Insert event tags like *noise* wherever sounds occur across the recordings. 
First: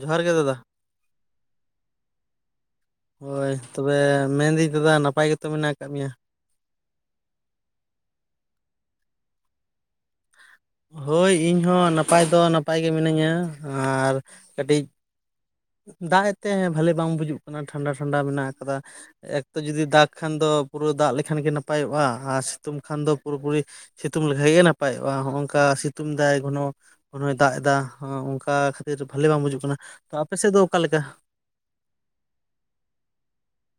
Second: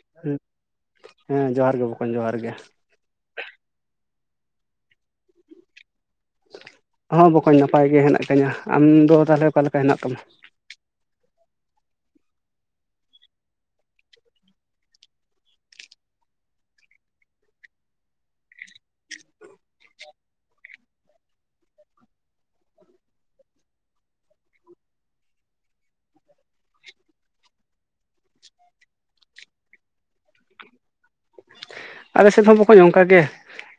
ᱡᱚᱦᱟᱨ ᱜᱮ ᱫᱟᱫᱟ᱾ ᱦᱮᱸ ᱡᱚᱦᱟᱨ ᱜᱮ ᱵᱚᱠᱚᱧ ᱡᱚᱦᱟᱨ ᱜᱮ᱾ ᱦᱳᱭ ᱛᱚᱵᱮ ᱢᱮᱱᱫᱟᱹᱧ ᱫᱟᱫᱟ ᱱᱟᱯᱟᱭ ᱜᱮᱛᱚ ᱢᱮᱱᱟᱜᱱᱟ ᱟᱠᱟᱫ ᱢᱮᱭᱟ? ᱦᱚᱸ ᱵᱚᱠᱚᱡ ᱱᱟᱯᱟᱭ ᱜᱮ ᱦᱮᱱᱟᱜ ᱛᱤᱧᱟᱹ ᱟᱢᱫᱚ ᱛᱟᱦᱚᱞᱮ ᱚᱠᱟᱞ ᱞᱮᱠᱟ ᱦᱮᱱᱟᱜ ᱛᱟᱢᱟ? ᱦᱳᱭ ᱤᱧᱦᱚ ᱱᱟᱯᱟᱭ ᱫᱚ ᱱᱟᱯᱟᱭ ᱜᱮ ᱢᱤᱱᱟᱹᱧᱟ ᱟᱨ ᱠᱟᱹᱴᱤᱡᱹᱹᱹ ᱫᱟᱜ ᱮᱛᱮ ᱵᱟᱹᱞᱤ ᱵᱟᱝ ᱵᱩᱡᱩᱜ ᱠᱟᱱᱟ ᱴᱷᱟᱱᱰᱟ ᱴᱷᱟᱱᱰᱟ ᱢᱮᱱᱟᱜ ᱟᱠᱟᱫᱟ᱾ ᱮᱠᱛᱚ ᱡᱩᱚᱫᱤ ᱫᱟᱜᱽ ᱠᱷᱟᱱ ᱫᱚ ᱯᱩᱨᱟᱹ ᱫᱟᱜ ᱞᱮᱠᱷᱟᱱ ᱜᱮ ᱱᱟᱯᱟᱭᱚᱜᱼᱟ ᱟᱨ ᱥᱤᱛᱩᱝ ᱠᱷᱟᱱ ᱫᱚ ᱯᱩᱨᱟᱹ ᱯᱩᱨᱤᱹᱹᱹ ᱥᱤᱛᱩᱝ ᱞᱮᱠᱷᱟᱡ ᱜᱮ ᱱᱟᱯᱟᱭᱚᱜᱼᱟ ᱦᱚᱜᱼᱝᱠᱟ ᱥᱤᱛᱩᱝ ᱫᱟᱭ ᱜᱚᱱᱚᱹᱹᱹ ᱠᱚᱱᱚᱭ ᱫᱟᱜ ᱮᱫᱟ ᱚᱱᱠᱟ ᱠᱷᱟᱹᱛᱤᱨ ᱵᱷᱟᱞᱞᱤ ᱵᱟᱝ ᱵᱩᱡᱩᱜ ᱠᱟᱱᱟ ᱛᱚ ᱟᱯᱮ ᱥᱮᱫ ᱫᱚ ᱚᱠᱟᱞᱮᱠᱟ᱾ ᱟᱞᱮᱥᱮᱫ ᱦᱚᱸ ᱵᱟᱚᱠᱚ ᱝᱠᱟ ᱜᱮ᱾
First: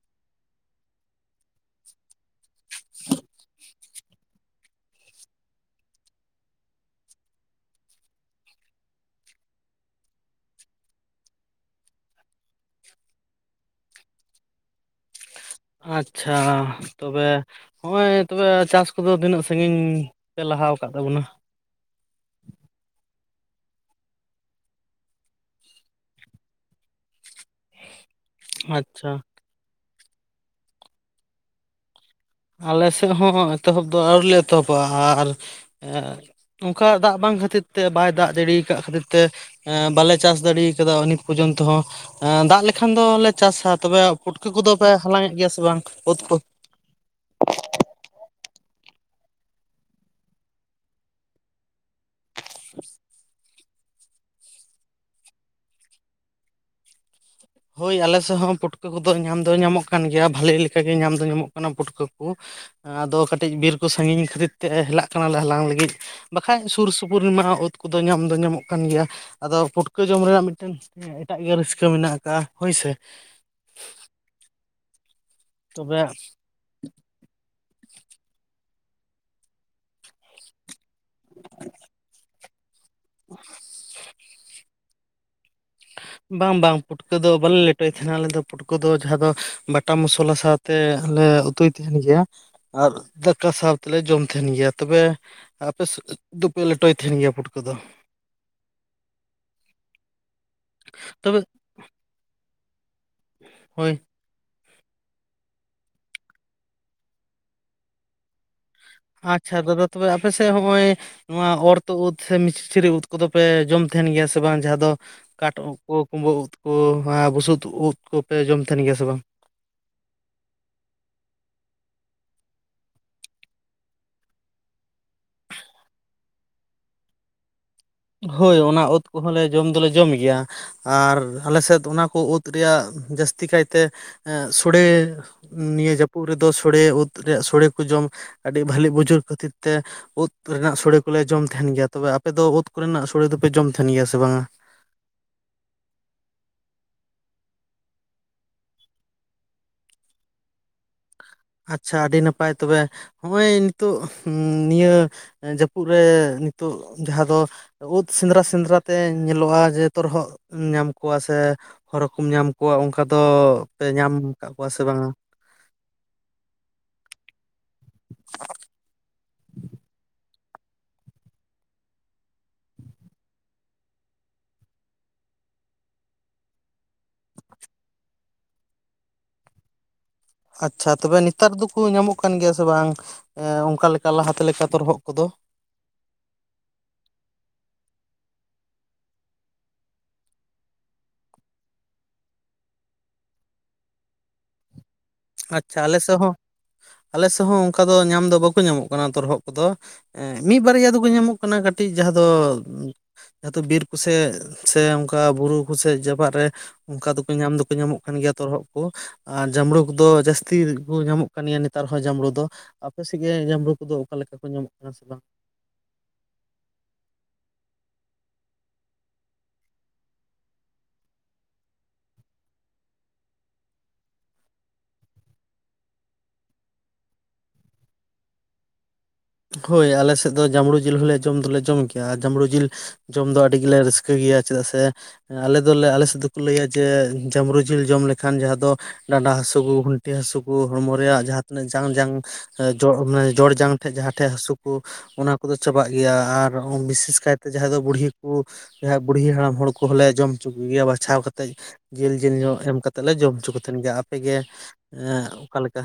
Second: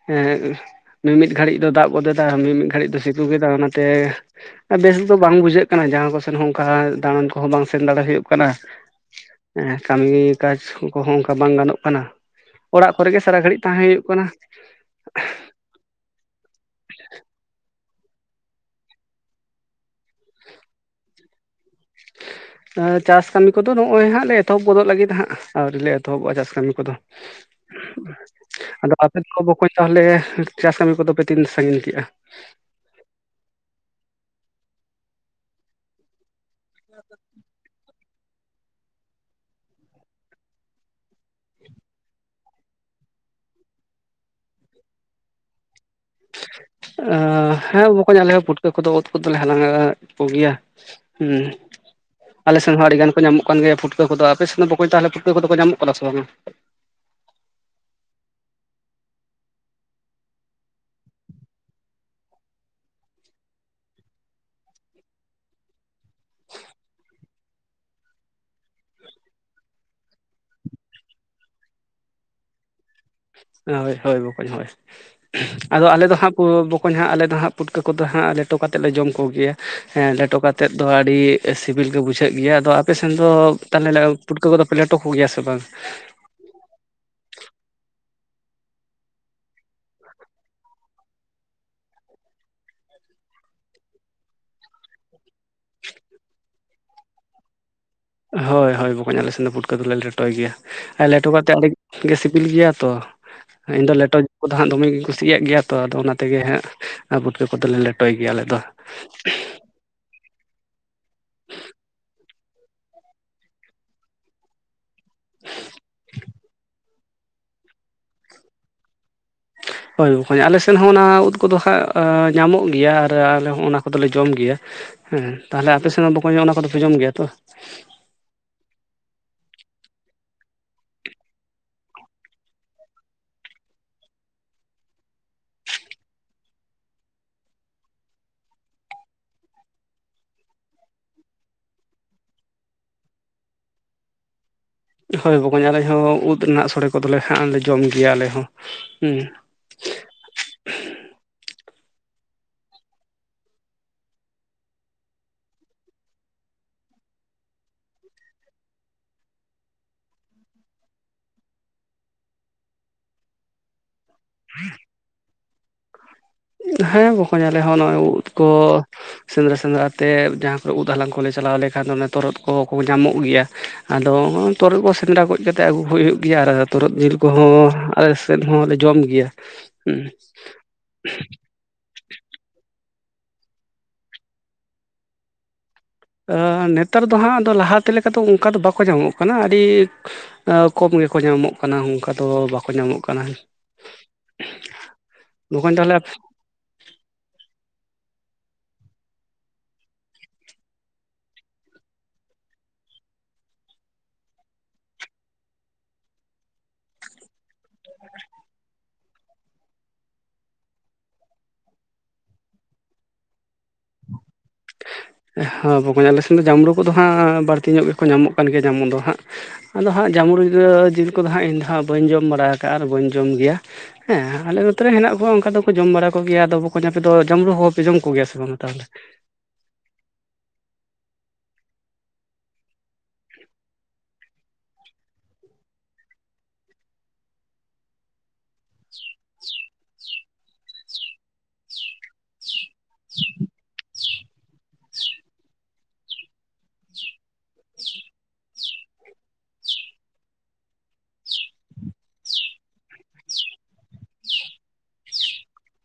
ᱦᱮᱸ ᱢᱤᱢᱤᱫ ᱜᱷᱟᱹᱲᱤᱡ ᱫᱚ ᱫᱟᱜ ᱵᱚᱫ ᱮᱟ ᱢᱤᱼᱢᱤᱫ ᱜᱷᱟᱹᱲᱤᱡ ᱫᱚ ᱥᱤᱛᱩ ᱠᱮᱫᱟ ᱚᱱᱟᱛᱮᱹᱹᱹ ᱵᱮᱥ ᱫᱚ ᱵᱟᱝ ᱵᱩᱡᱷᱟᱹᱜ ᱠᱟᱱᱟ ᱡᱟᱦᱟᱸ ᱠᱚᱥᱱ ᱦᱚᱸ ᱚᱱᱠᱟ ᱫᱟᱬᱟᱱ ᱠᱚᱦᱚᱸ ᱵᱟᱝ ᱥᱮᱱ ᱫᱟᱲᱮ ᱦᱩᱭᱩᱜ ᱠᱟᱱᱟ᱾ ᱦᱮᱸ ᱠᱟᱹᱢᱤ ᱠᱟᱡ ᱠᱚᱦᱚᱸ ᱚᱱᱠᱟ ᱵᱟᱝ ᱜᱟᱱᱚᱜ ᱠᱟᱱᱟ᱾ ᱚᱲᱟᱜ ᱠᱚᱨᱮ ᱜᱮ ᱥᱟᱨᱟ ᱜᱷᱟᱹᱲᱤᱡ ᱛᱟᱦᱮᱸ ᱦᱩᱭᱩᱜ ᱠᱟᱱᱟ᱾ ᱟᱪᱪᱷᱟ ᱛᱚᱵᱮᱹᱹᱹ ᱦᱚᱜᱼᱚᱭ ᱛᱚᱵᱮ ᱪᱟᱥ ᱠᱚᱫᱚ ᱛᱤᱱᱟᱹᱜ ᱥᱟᱺᱜᱤᱧ ᱯᱮ ᱞᱟᱦᱟ ᱟᱠᱟᱫ ᱛᱟᱵᱚᱱᱟ? *inaudible* ᱪᱟᱥ ᱠᱟᱹᱢᱤ ᱠᱚᱫᱚ ᱱᱚᱜᱼᱚᱭ ᱦᱟᱸᱜ ᱞᱮ ᱮᱛᱚᱦᱚᱵ ᱜᱚᱫᱚᱜ ᱞᱟᱹᱜᱤᱫ ᱦᱟᱸᱜ ᱟᱨᱣᱞᱮ ᱮᱛᱚᱦᱚᱵᱚᱜᱼᱟ ᱪᱟᱥ ᱠᱟᱹᱢᱤ ᱠᱚᱫᱚ᱾ *inaudible* ᱟᱫᱚ ᱟᱪᱪᱷᱟ ᱟᱯᱮ ᱠᱚ ᱵᱟᱚᱠᱚ ᱛᱟᱦᱚᱞᱮ ᱪᱟᱥ ᱠᱟᱹᱢᱤ ᱠᱚᱫᱚ ᱯᱮ ᱛᱤᱱ ᱥᱟᱺᱜᱤᱧ ᱠᱮᱜᱼᱟ? ᱟᱞᱮᱥᱮᱫ ᱦᱚᱸ ᱮᱛᱚᱦᱚᱵ ᱫᱚ ᱟᱹᱣᱨᱤᱞᱮ ᱮᱛᱚᱦᱚᱵᱟ ᱟᱨᱹᱹᱹ ᱚᱱᱠᱟ ᱫᱟᱜ ᱵᱟᱝ ᱠᱷᱟᱹᱛᱤᱨ ᱛᱮ ᱵᱟᱭ ᱫᱟᱜ ᱡᱟᱲᱤᱭᱟ ᱟᱠᱟᱫ ᱠᱷᱟᱹᱛᱤᱨ ᱛᱮᱹᱹᱹ ᱛᱮ ᱵᱟᱞᱮ ᱪᱟᱥ ᱫᱟᱲᱮ ᱠᱟᱫᱟ ᱩᱱᱤ ᱯᱚᱨᱡᱚᱱᱛᱚ ᱦᱚᱸ᱾ ᱫᱟᱜ ᱞᱮᱠᱷᱟᱱ ᱫᱚᱞᱮ ᱪᱟᱥᱟ ᱛᱚᱵᱮ ᱯᱩᱴᱠᱟᱹ ᱠᱚᱫᱚᱯᱮ ᱦᱟᱞᱟᱝ ᱮᱫ ᱜᱮᱭᱟ ᱥᱮ ᱵᱟᱝ ᱚᱛ? ᱦᱮᱸ ᱵᱟᱚᱠᱷ ᱟᱞᱮ ᱦᱚᱸ ᱯᱩᱴᱠᱟᱹ ᱠᱚᱫᱚᱹᱹᱹᱹ ᱯᱷᱩᱴ ᱫᱚᱞᱮ ᱦᱟᱞᱟᱝᱮᱫ ᱠᱚᱜᱮᱭᱟ ᱦᱸ ᱟᱞᱮ ᱥᱮᱱ ᱦᱚᱸ ᱟᱹᱰᱤ ᱜᱟᱱ ᱠᱚ ᱧᱟᱢᱚᱜ ᱠᱟᱱ ᱜᱮᱭᱟ ᱯᱷᱩᱴ ᱯᱩᱛᱟᱹᱫᱚᱯᱮ ᱥᱮ ᱫᱚᱠᱚ ᱛᱟᱦᱚᱞᱮ ᱯᱴᱟᱹ ᱠᱚ ᱧᱟᱢᱚᱜ ᱠᱟᱱᱟ ᱥᱮ ᱵᱟᱝᱼᱟ᱾ ᱦᱳᱭ ᱟᱞᱮ ᱥᱮᱫ ᱦᱚᱸ ᱯᱩᱴᱠᱟᱹ ᱠᱚᱫᱚ ᱧᱟᱢ ᱫᱚ ᱧᱟᱢᱚᱜ ᱠᱟᱱ ᱜᱮᱭᱟ ᱵᱷᱟᱹᱞᱮ ᱞᱮᱠᱟᱜᱮ ᱧᱟᱢ ᱫᱚ ᱧᱟᱢᱚᱜ ᱠᱟᱱᱟ ᱯᱩᱴᱠᱟᱹ ᱠᱚ᱾ ᱟᱫᱚ ᱠᱟᱹᱴᱤᱡ ᱵᱤᱨ ᱠᱚ ᱥᱟᱺᱜᱤᱧ ᱠᱷᱟᱹᱛᱤᱨ ᱛᱮ ᱦᱮᱞᱟᱜ ᱠᱟᱱᱟᱞᱮ ᱦᱟᱞᱟᱝ ᱞᱟᱹᱜᱤᱫ᱾ ᱵᱟᱠᱷᱟᱡ ᱥᱩᱨᱼ ᱥᱩᱯᱩᱨᱢᱟ ᱚᱛ ᱠᱚᱫᱚ ᱧᱟᱢ ᱫᱚ ᱧᱟᱢᱚᱜ ᱠᱟᱱ ᱜᱮᱭᱟ ᱟᱫᱚ ᱯᱩᱴᱠᱟᱹ ᱡᱚᱢ ᱨᱮᱱᱟᱜ ᱢᱤᱫᱴᱮᱱᱹᱹᱹ ᱮᱴᱟᱜ ᱜᱮ ᱨᱟᱹᱥᱠᱟᱹ ᱢᱮᱱᱟᱜ ᱟᱠᱟᱟᱜᱼᱟ ᱦᱳᱭᱥᱮ᱾ ᱦᱳᱭ ᱦᱳᱭ ᱵᱠᱚ ᱦᱳᱭ ᱟᱫᱚ ᱛᱚᱵᱮ ᱟᱞᱮ ᱫᱚ ᱦᱟᱸᱜ᱾ ᱠᱚ ᱦᱟᱸᱜ ᱟᱞᱮ ᱫᱚ ᱦᱟᱸᱜ ᱯᱩᱴᱠᱟᱹ ᱠᱚᱫᱚ ᱦᱟᱸᱜ ᱞᱮᱴᱚ ᱠᱟᱛᱮᱫ ᱞᱮ ᱡᱚᱢ ᱠᱚᱜᱮᱭᱟ ᱦᱮᱸ ᱞᱮᱴᱚ ᱠᱟᱛᱮᱫ ᱫᱚ ᱟᱹᱰᱤᱹᱹᱹ ᱥᱤᱵᱤᱞ ᱜᱮ ᱵᱩᱡᱷᱟᱹᱜ ᱜᱮᱭᱟ ᱟᱫᱚ ᱟᱯᱮ ᱥᱮᱱ ᱫᱚ ᱛᱟᱦᱚᱞᱮ ᱯᱩᱴᱠᱟᱹ ᱠᱚᱫᱚ ᱯᱮ ᱞᱮᱴᱚ ᱠᱚᱜᱮᱭᱟ ᱥᱮ ᱵᱟᱝ᱾ ᱵᱟᱝ ᱵᱟᱝ ᱯᱩᱴᱠᱟᱹ ᱫᱚ ᱵᱟᱞᱮ ᱞᱮᱴᱚᱭ ᱛᱟᱦᱮᱱᱟ ᱟᱞᱮ ᱫᱚ᱾ ᱱᱩᱠᱩ ᱫᱚ ᱡᱟᱦᱟᱸ ᱫᱚ ᱢᱮᱴᱟ ᱢᱚᱥᱞᱟ ᱥᱟᱶᱛᱮ ᱞᱮ ᱩᱛᱩᱭ ᱛᱟᱦᱮ ᱜᱮᱭᱟ ᱟᱨ ᱫᱟᱠᱟ ᱥᱟᱶ ᱛᱮᱞᱮ ᱡᱚᱢ ᱛᱟᱦᱮᱱ ᱜᱮᱭᱟ ᱛᱚᱵᱮ ᱟᱯᱮ ᱥᱮᱫ ᱫᱚᱯᱮ ᱞᱮᱴᱚᱭ ᱛᱟᱦᱮᱱ ᱜᱮᱭᱟ ᱯᱩᱴᱠᱟᱹ ᱫᱚ ᱦᱳᱭ ᱦᱳᱭ ᱵᱚᱠᱚᱧ ᱟᱞᱮᱥᱮᱫ ᱫᱚ ᱯᱩᱴᱠᱟᱹ ᱟᱞᱮ ᱞᱮᱴᱚᱭ ᱜᱮᱭᱟ ᱟᱨ ᱞᱮᱴᱚ ᱛᱚᱵᱮ ᱠᱟᱛᱮᱫ ᱟᱹᱰᱤ ᱜᱮ ᱥᱤᱵᱤᱞ ᱜᱮᱭᱟ ᱛᱚ ᱤᱧ ᱦᱳᱭ ᱫᱚ ᱞᱮᱴᱚ ᱩᱱᱠᱩ ᱫᱚᱦᱟᱸᱜ ᱫᱚᱢᱮᱮᱧ ᱠᱩᱥᱤᱭᱟᱜ ᱜᱮᱭᱟ ᱛᱚ ᱟᱫᱚ ᱚᱱᱟ ᱛᱮᱜᱮ ᱦᱟᱸᱜ ᱯᱩᱴᱠᱟᱹ ᱠᱚᱫᱚᱞᱮ ᱞᱮᱴᱚᱭ ᱜᱮᱭᱟ ᱟᱞᱮ ᱫᱚ ᱟᱪᱪᱷᱟ ᱫᱟᱫᱟ ᱛᱚᱵᱮ ᱟᱯᱮᱥᱮᱫ ᱦᱚᱸᱜᱼᱚᱭ ᱱᱚᱣᱟ ᱚᱨᱛᱚᱫ ᱩᱫ ᱥᱮ ᱢᱤᱥᱨᱤ ᱩᱫ ᱠᱚᱫᱚ ᱯᱮ ᱡᱚᱢ ᱛᱟᱦᱮᱱ ᱜᱮᱭᱟ ᱥᱮ ᱵᱟᱝ ᱡᱟᱦᱟᱸ ᱫᱚ ᱠᱟᱴ ᱩᱫ ᱠᱚ ᱠᱩᱢᱵᱟᱹ ᱩᱫ ᱠᱚ ᱟᱨ ᱵᱩᱥᱩᱫ ᱩᱫ ᱠᱚᱯᱮ ᱡᱚᱢ ᱛᱟᱦᱮᱱ ᱜᱮᱭᱟ ᱥᱮ ᱵᱟᱝ ᱦᱳᱭ ᱵᱚᱜᱚᱧ ᱟᱞᱮ ᱥᱮᱫ ᱦᱚᱸ ᱚᱱᱟ ᱩᱫ ᱠᱚᱫᱚ ᱦᱟᱸᱜ ᱧᱟᱢᱚᱜ ᱜᱮᱭᱟ ᱟᱨ ᱟᱞᱮ ᱦᱚᱸ ᱚᱱᱟ ᱠᱚᱫᱚᱞᱮ ᱡᱚᱢ ᱜᱮᱭᱟ ᱦᱮᱸ ᱛᱟᱦᱚᱞᱮ ᱟᱯᱮ ᱥᱮᱱ ᱦᱚᱸ ᱵᱟᱠᱚ ᱧᱚᱜᱼᱟ ᱚᱱᱟ ᱠᱚᱫᱚᱯᱮ ᱡᱚᱢ ᱜᱮᱭᱟ ᱛᱚ ᱦᱳᱭ ᱚᱱᱟ ᱚᱫ ᱠᱚᱦᱚᱸ ᱞᱮ ᱡᱚᱢ ᱫᱚᱞᱮ ᱡᱚᱢ ᱜᱮᱭᱟ ᱟᱨ ᱟᱞᱮ ᱥᱮᱫ ᱚᱱᱟ ᱠᱚ ᱩᱫ ᱨᱮᱭᱟᱜ ᱡᱟᱹᱥᱛᱤ ᱠᱟᱭᱛᱮ ᱥᱚᱲᱮ᱾ ᱱᱤᱭᱟᱹ ᱡᱟᱹᱯᱩᱫ ᱨᱮᱫᱚ ᱥᱚᱲᱮ ᱩᱫ ᱨᱮᱭᱟᱜ ᱥᱚᱲᱮ ᱠᱚ ᱡᱚᱢ᱾ ᱟᱹᱰᱤ ᱵᱷᱟᱞᱤ ᱵᱩᱡᱩᱜ ᱠᱷᱟᱹᱛᱤᱨ ᱛᱮ ᱩᱫ ᱨᱮᱱᱟᱜ ᱥᱳᱲᱮ ᱠᱚᱞᱮ ᱡᱚᱢ ᱛᱟᱦᱮᱱ ᱜᱮᱭᱟ ᱛᱚᱵᱮ ᱟᱯᱮᱫᱚ ᱩᱫ ᱠᱚᱨᱮᱱᱟᱜ ᱥᱳᱲᱮ ᱫᱚᱯᱮ ᱡᱚᱢ ᱛᱟᱦᱮᱱ ᱜᱮᱭᱟ ᱥᱮ ᱵᱟᱝᱟ? ᱦᱳᱭ ᱵᱚᱜᱚᱧ ᱟᱞᱮ ᱦᱚᱸ ᱩᱫ ᱨᱮᱱᱟᱜ ᱥᱳᱲᱮ ᱠᱚᱫᱚᱞᱮ ᱦᱟᱸᱜ ᱞᱮ ᱡᱚᱢ ᱜᱮᱭᱟ ᱟᱞᱮ ᱦᱚᱸ ᱦᱮᱸ ᱟᱪᱪᱷᱟ ᱟᱹᱰᱤ ᱱᱟᱯᱟᱭ ᱛᱚᱵᱮ ᱦᱚᱜᱼᱚᱭ ᱱᱤᱛᱚᱜ ᱱᱤᱭᱟᱹ ᱡᱟᱹᱯᱩᱫ ᱨᱮ ᱱᱤᱛᱚᱜ ᱡᱟᱦᱟᱸ ᱫᱚ ᱩᱫ ᱥᱮᱸᱫᱽᱨᱟ ᱥᱮᱸᱫᱽᱨᱟ ᱛᱮ ᱧᱮᱞᱚᱜᱼᱟ ᱡᱮ ᱛᱚᱨᱦᱚᱫ ᱧᱟᱢ ᱠᱚᱣᱟ ᱥᱮ ᱦᱚᱨᱚᱢ ᱧᱟᱢ ᱠᱚᱣᱟ ᱚᱱᱠᱟ ᱫᱚ ᱯᱮ ᱧᱟᱢ ᱟᱠᱟᱫ ᱠᱚᱣᱟ ᱥᱮ ᱵᱟᱝᱟ ᱦᱮᱸ ᱵᱚᱠᱚᱧ ᱞᱮ ᱦᱚᱸ ᱱᱚᱜᱚᱭ ᱩᱫ ᱠᱚ ᱥᱮᱸᱫᱽᱨᱟ ᱥᱮᱸᱫᱽᱨᱟ ᱛᱮ ᱡᱟᱦᱟᱸ ᱠᱚᱨᱮ ᱩᱫ ᱦᱟᱞᱟᱝ ᱠᱚᱞᱮ ᱪᱟᱞᱟᱣ ᱞᱮᱠᱷᱟᱱ ᱫᱚ ᱛᱚᱨᱦᱚᱫ ᱠᱚ ᱧᱟᱢᱚᱜ ᱜᱮᱭᱟ ᱟᱫᱚ ᱛᱚᱨᱦᱚᱫ ᱠᱚ ᱥᱮᱸᱫᱽᱨᱟ ᱜᱚᱡ ᱠᱟᱛᱮᱫ ᱟᱹᱜᱩ ᱠᱚ ᱦᱩᱭᱩᱜ ᱜᱮᱭᱟ ᱟᱨ ᱛᱚᱨᱦᱚᱫ ᱡᱤᱞ ᱠᱚᱦᱚᱸ ᱟᱞᱮ ᱥᱮᱫ ᱦᱚᱸ ᱞᱮ ᱡᱚᱢ ᱜᱮᱭᱟ ᱦᱩᱸ ᱟᱪᱪᱷᱟ ᱛᱚᱵᱮ ᱱᱮᱛᱟᱨ ᱫᱚᱠᱚ ᱧᱟᱢᱚᱜ ᱠᱟᱱ ᱜᱮᱭᱟ ᱥᱮ ᱵᱟᱝ ᱚᱱᱠᱟ ᱞᱮᱠᱟ ᱞᱟᱦᱟᱛᱮ ᱞᱮᱠᱟ ᱛᱚᱨᱦᱚᱫ ᱠᱚᱫᱚ ᱱᱮᱛᱟᱨ ᱫᱚ ᱦᱟᱸᱜ ᱫᱚ ᱞᱟᱦᱟᱛᱮ ᱞᱮᱠᱟ ᱫᱚ ᱚᱱᱠᱟ ᱫᱚ ᱵᱟᱠᱚ ᱧᱟᱢᱚᱜ ᱠᱟᱱᱟ ᱟᱹᱰᱤ ᱠᱚᱢ ᱜᱮᱠᱚ ᱧᱟᱢᱚᱜ ᱠᱟᱱᱟ ᱚᱱᱠᱟ ᱫᱚ ᱵᱟᱠᱚ ᱧᱟᱢᱚᱜ ᱠᱟᱱᱟ ᱵᱚᱠᱚᱧ ᱟᱪᱪᱷᱟ ᱟᱞᱮ ᱛᱟᱦᱚᱞᱮ ᱥᱮᱫ ᱦᱚᱸ ᱟᱞᱮ ᱥᱮᱫ ᱦᱚᱸ ᱚᱱᱠᱟ ᱫᱚ ᱧᱟᱢ ᱫᱚ ᱵᱟᱠᱚ ᱧᱟᱢᱚᱜ ᱠᱟᱱᱟ ᱛᱚᱨᱦᱚᱫ ᱠᱚᱫᱚ ᱢᱤᱫ ᱵᱟᱨᱭᱟ ᱫᱚᱠᱚ ᱧᱟᱢᱚᱜ ᱠᱟᱱᱟ ᱠᱟᱹᱴᱤᱡ ᱡᱟᱦᱟᱸ ᱫᱚ ᱟᱫᱚ ᱵᱤᱨ ᱠᱚ ᱥᱮᱫ ᱥᱮ ᱚᱱᱠᱟ ᱵᱩᱨᱩ ᱠᱚᱥᱮᱫ ᱡᱟᱯᱟᱜ ᱨᱮ ᱚᱱᱠᱟ ᱫᱚᱠᱚ ᱧᱟᱢ ᱫᱚᱠᱚ ᱧᱟᱢᱚᱜ ᱠᱟᱱ ᱜᱮᱭᱟ ᱛᱚᱨᱦᱚᱫ ᱠᱚ ᱟᱨ ᱡᱟᱢᱲᱩ ᱠᱚ ᱡᱟᱹᱥᱛᱤ ᱠᱚ ᱧᱟᱢᱚᱜ ᱠᱟᱱ ᱜᱮᱭᱟ ᱱᱮᱛᱟᱨ ᱦᱚᱸ ᱡᱟᱢᱽᱲᱩ ᱫᱚ ᱟᱯᱮᱥᱮᱫ ᱜᱮ ᱡᱟᱢᱲᱩ ᱠᱚᱫᱚ ᱚᱠᱟ ᱞᱮᱠᱟ ᱠᱚ ᱧᱟᱢᱚᱜ ᱠᱟᱱᱟ ᱥᱮ ᱵᱟᱝ? ᱦᱮᱸ ᱵᱚᱠᱚᱧ ᱟᱞᱮ ᱥᱮᱱ ᱫᱚ ᱡᱟᱢᱽᱲᱩ ᱠᱚᱫᱚ ᱦᱟᱸᱜ ᱵᱟᱹᱲᱛᱤ ᱧᱚᱜ ᱜᱮᱠᱚ ᱧᱟᱢᱚᱜ ᱠᱟᱱ ᱜᱮᱭᱟ ᱡᱟᱢᱚᱱ ᱫᱚ ᱦᱟᱸᱜ ᱟᱫᱚ ᱦᱟᱸᱜ ᱡᱟᱹᱢᱽᱢᱩ ᱡᱤᱞ ᱠᱚᱫᱚ ᱦᱟᱸᱜ ᱤᱧ ᱫᱚ ᱦᱟᱸᱜ ᱵᱟᱹᱧ ᱡᱚᱢ ᱵᱟᱲᱟ ᱟᱠᱟᱜᱼᱟ ᱟᱨ ᱵᱟᱹᱧ ᱡᱚᱢ ᱜᱮᱭᱟ ᱦᱮᱸ ᱟᱞᱮ ᱱᱚᱛᱮᱨᱮ ᱦᱮᱱᱟᱜ ᱠᱚᱣᱟ ᱚᱱᱠᱟ ᱫᱚᱠᱚ ᱡᱚᱢ ᱵᱟᱲᱟ ᱠᱚᱜᱮᱭᱟ ᱟᱫᱚ ᱵᱟᱠᱚ ᱧᱟᱯᱮ ᱫᱚ ᱡᱟᱢᱽᱲᱩ ᱦᱚᱸᱯᱮ ᱡᱚᱢ ᱠᱚᱜᱮᱭᱟ ᱥᱮ ᱵᱟᱝᱟ ᱛᱟᱦᱚᱞᱮ ᱦᱳᱭ ᱟᱞᱮ ᱥᱮᱫ ᱫᱚ ᱡᱟᱹᱵᱽᱲᱩ ᱡᱤᱞ ᱦᱚᱸᱞᱮ ᱡᱚᱢ ᱫᱚᱞᱮ ᱡᱚᱢ ᱜᱮᱭᱟ ᱡᱟᱹᱵᱽᱲᱩ ᱡᱤᱞ ᱡᱚᱢ ᱫᱚ ᱟᱹᱰᱤ ᱜᱮᱞᱮ ᱨᱟᱹᱥᱠᱟᱹ ᱜᱮᱭᱟ ᱪᱮᱫᱟᱜ ᱥᱮ ᱟᱞᱮ ᱫᱚᱞᱮ ᱟᱞᱮ ᱥᱮᱫ ᱫᱚᱠᱚ ᱞᱟᱹᱭᱟ ᱡᱮ ᱡᱟᱢᱲᱩ ᱡᱤᱞ ᱡᱚᱢ ᱞᱮᱠᱷᱟᱱ ᱡᱟᱦᱟᱸ ᱫᱚ ᱰᱟᱸᱰᱟ ᱦᱟᱥᱩ ᱠᱚ ᱜᱩᱱᱴᱤ ᱦᱟᱥᱩ ᱠᱚ ᱦᱚᱲᱢᱚ ᱨᱮᱭᱟᱜ ᱡᱟᱦᱟᱸ ᱛᱤᱱᱟᱹᱜ ᱡᱟᱝ ᱡᱟᱝ ᱱᱮ ᱡᱚᱲ ᱡᱟᱝ ᱴᱷᱮᱡ ᱡᱟᱦᱟᱸ ᱴᱷᱮᱱ ᱦᱟᱹᱥᱩ ᱠᱚ ᱚᱱᱟ ᱠᱚᱫᱚ ᱪᱟᱵᱟᱜ ᱜᱮᱭᱟ ᱟᱨ ᱵᱤᱥᱮᱥ ᱠᱟᱭᱛᱮ ᱡᱟᱦᱟᱸᱭ ᱫᱚ ᱵᱩᱲᱦᱤ ᱠᱚ ᱡᱟᱦᱟᱸ ᱵᱩᱲᱦᱤ ᱦᱟᱲᱟᱢ ᱦᱚᱲ ᱠᱚᱦᱚᱸ ᱞᱮ ᱡᱚᱢ ᱦᱚᱪᱚ ᱠᱚᱜᱮᱭᱟ ᱵᱟᱪᱷᱟᱣ ᱠᱟᱛᱮᱫ ᱡᱤᱞ ᱡᱤᱞᱧᱚᱜ ᱮᱢ ᱠᱟᱛᱮᱜ ᱞᱮ ᱡᱚᱢ ᱦᱚᱪᱚ ᱠᱚ ᱛᱟᱦᱮᱱ ᱜᱮᱭᱟ ᱟᱯᱮᱜᱮ ᱮᱸᱜ ᱚᱠᱟᱞᱮᱠᱟ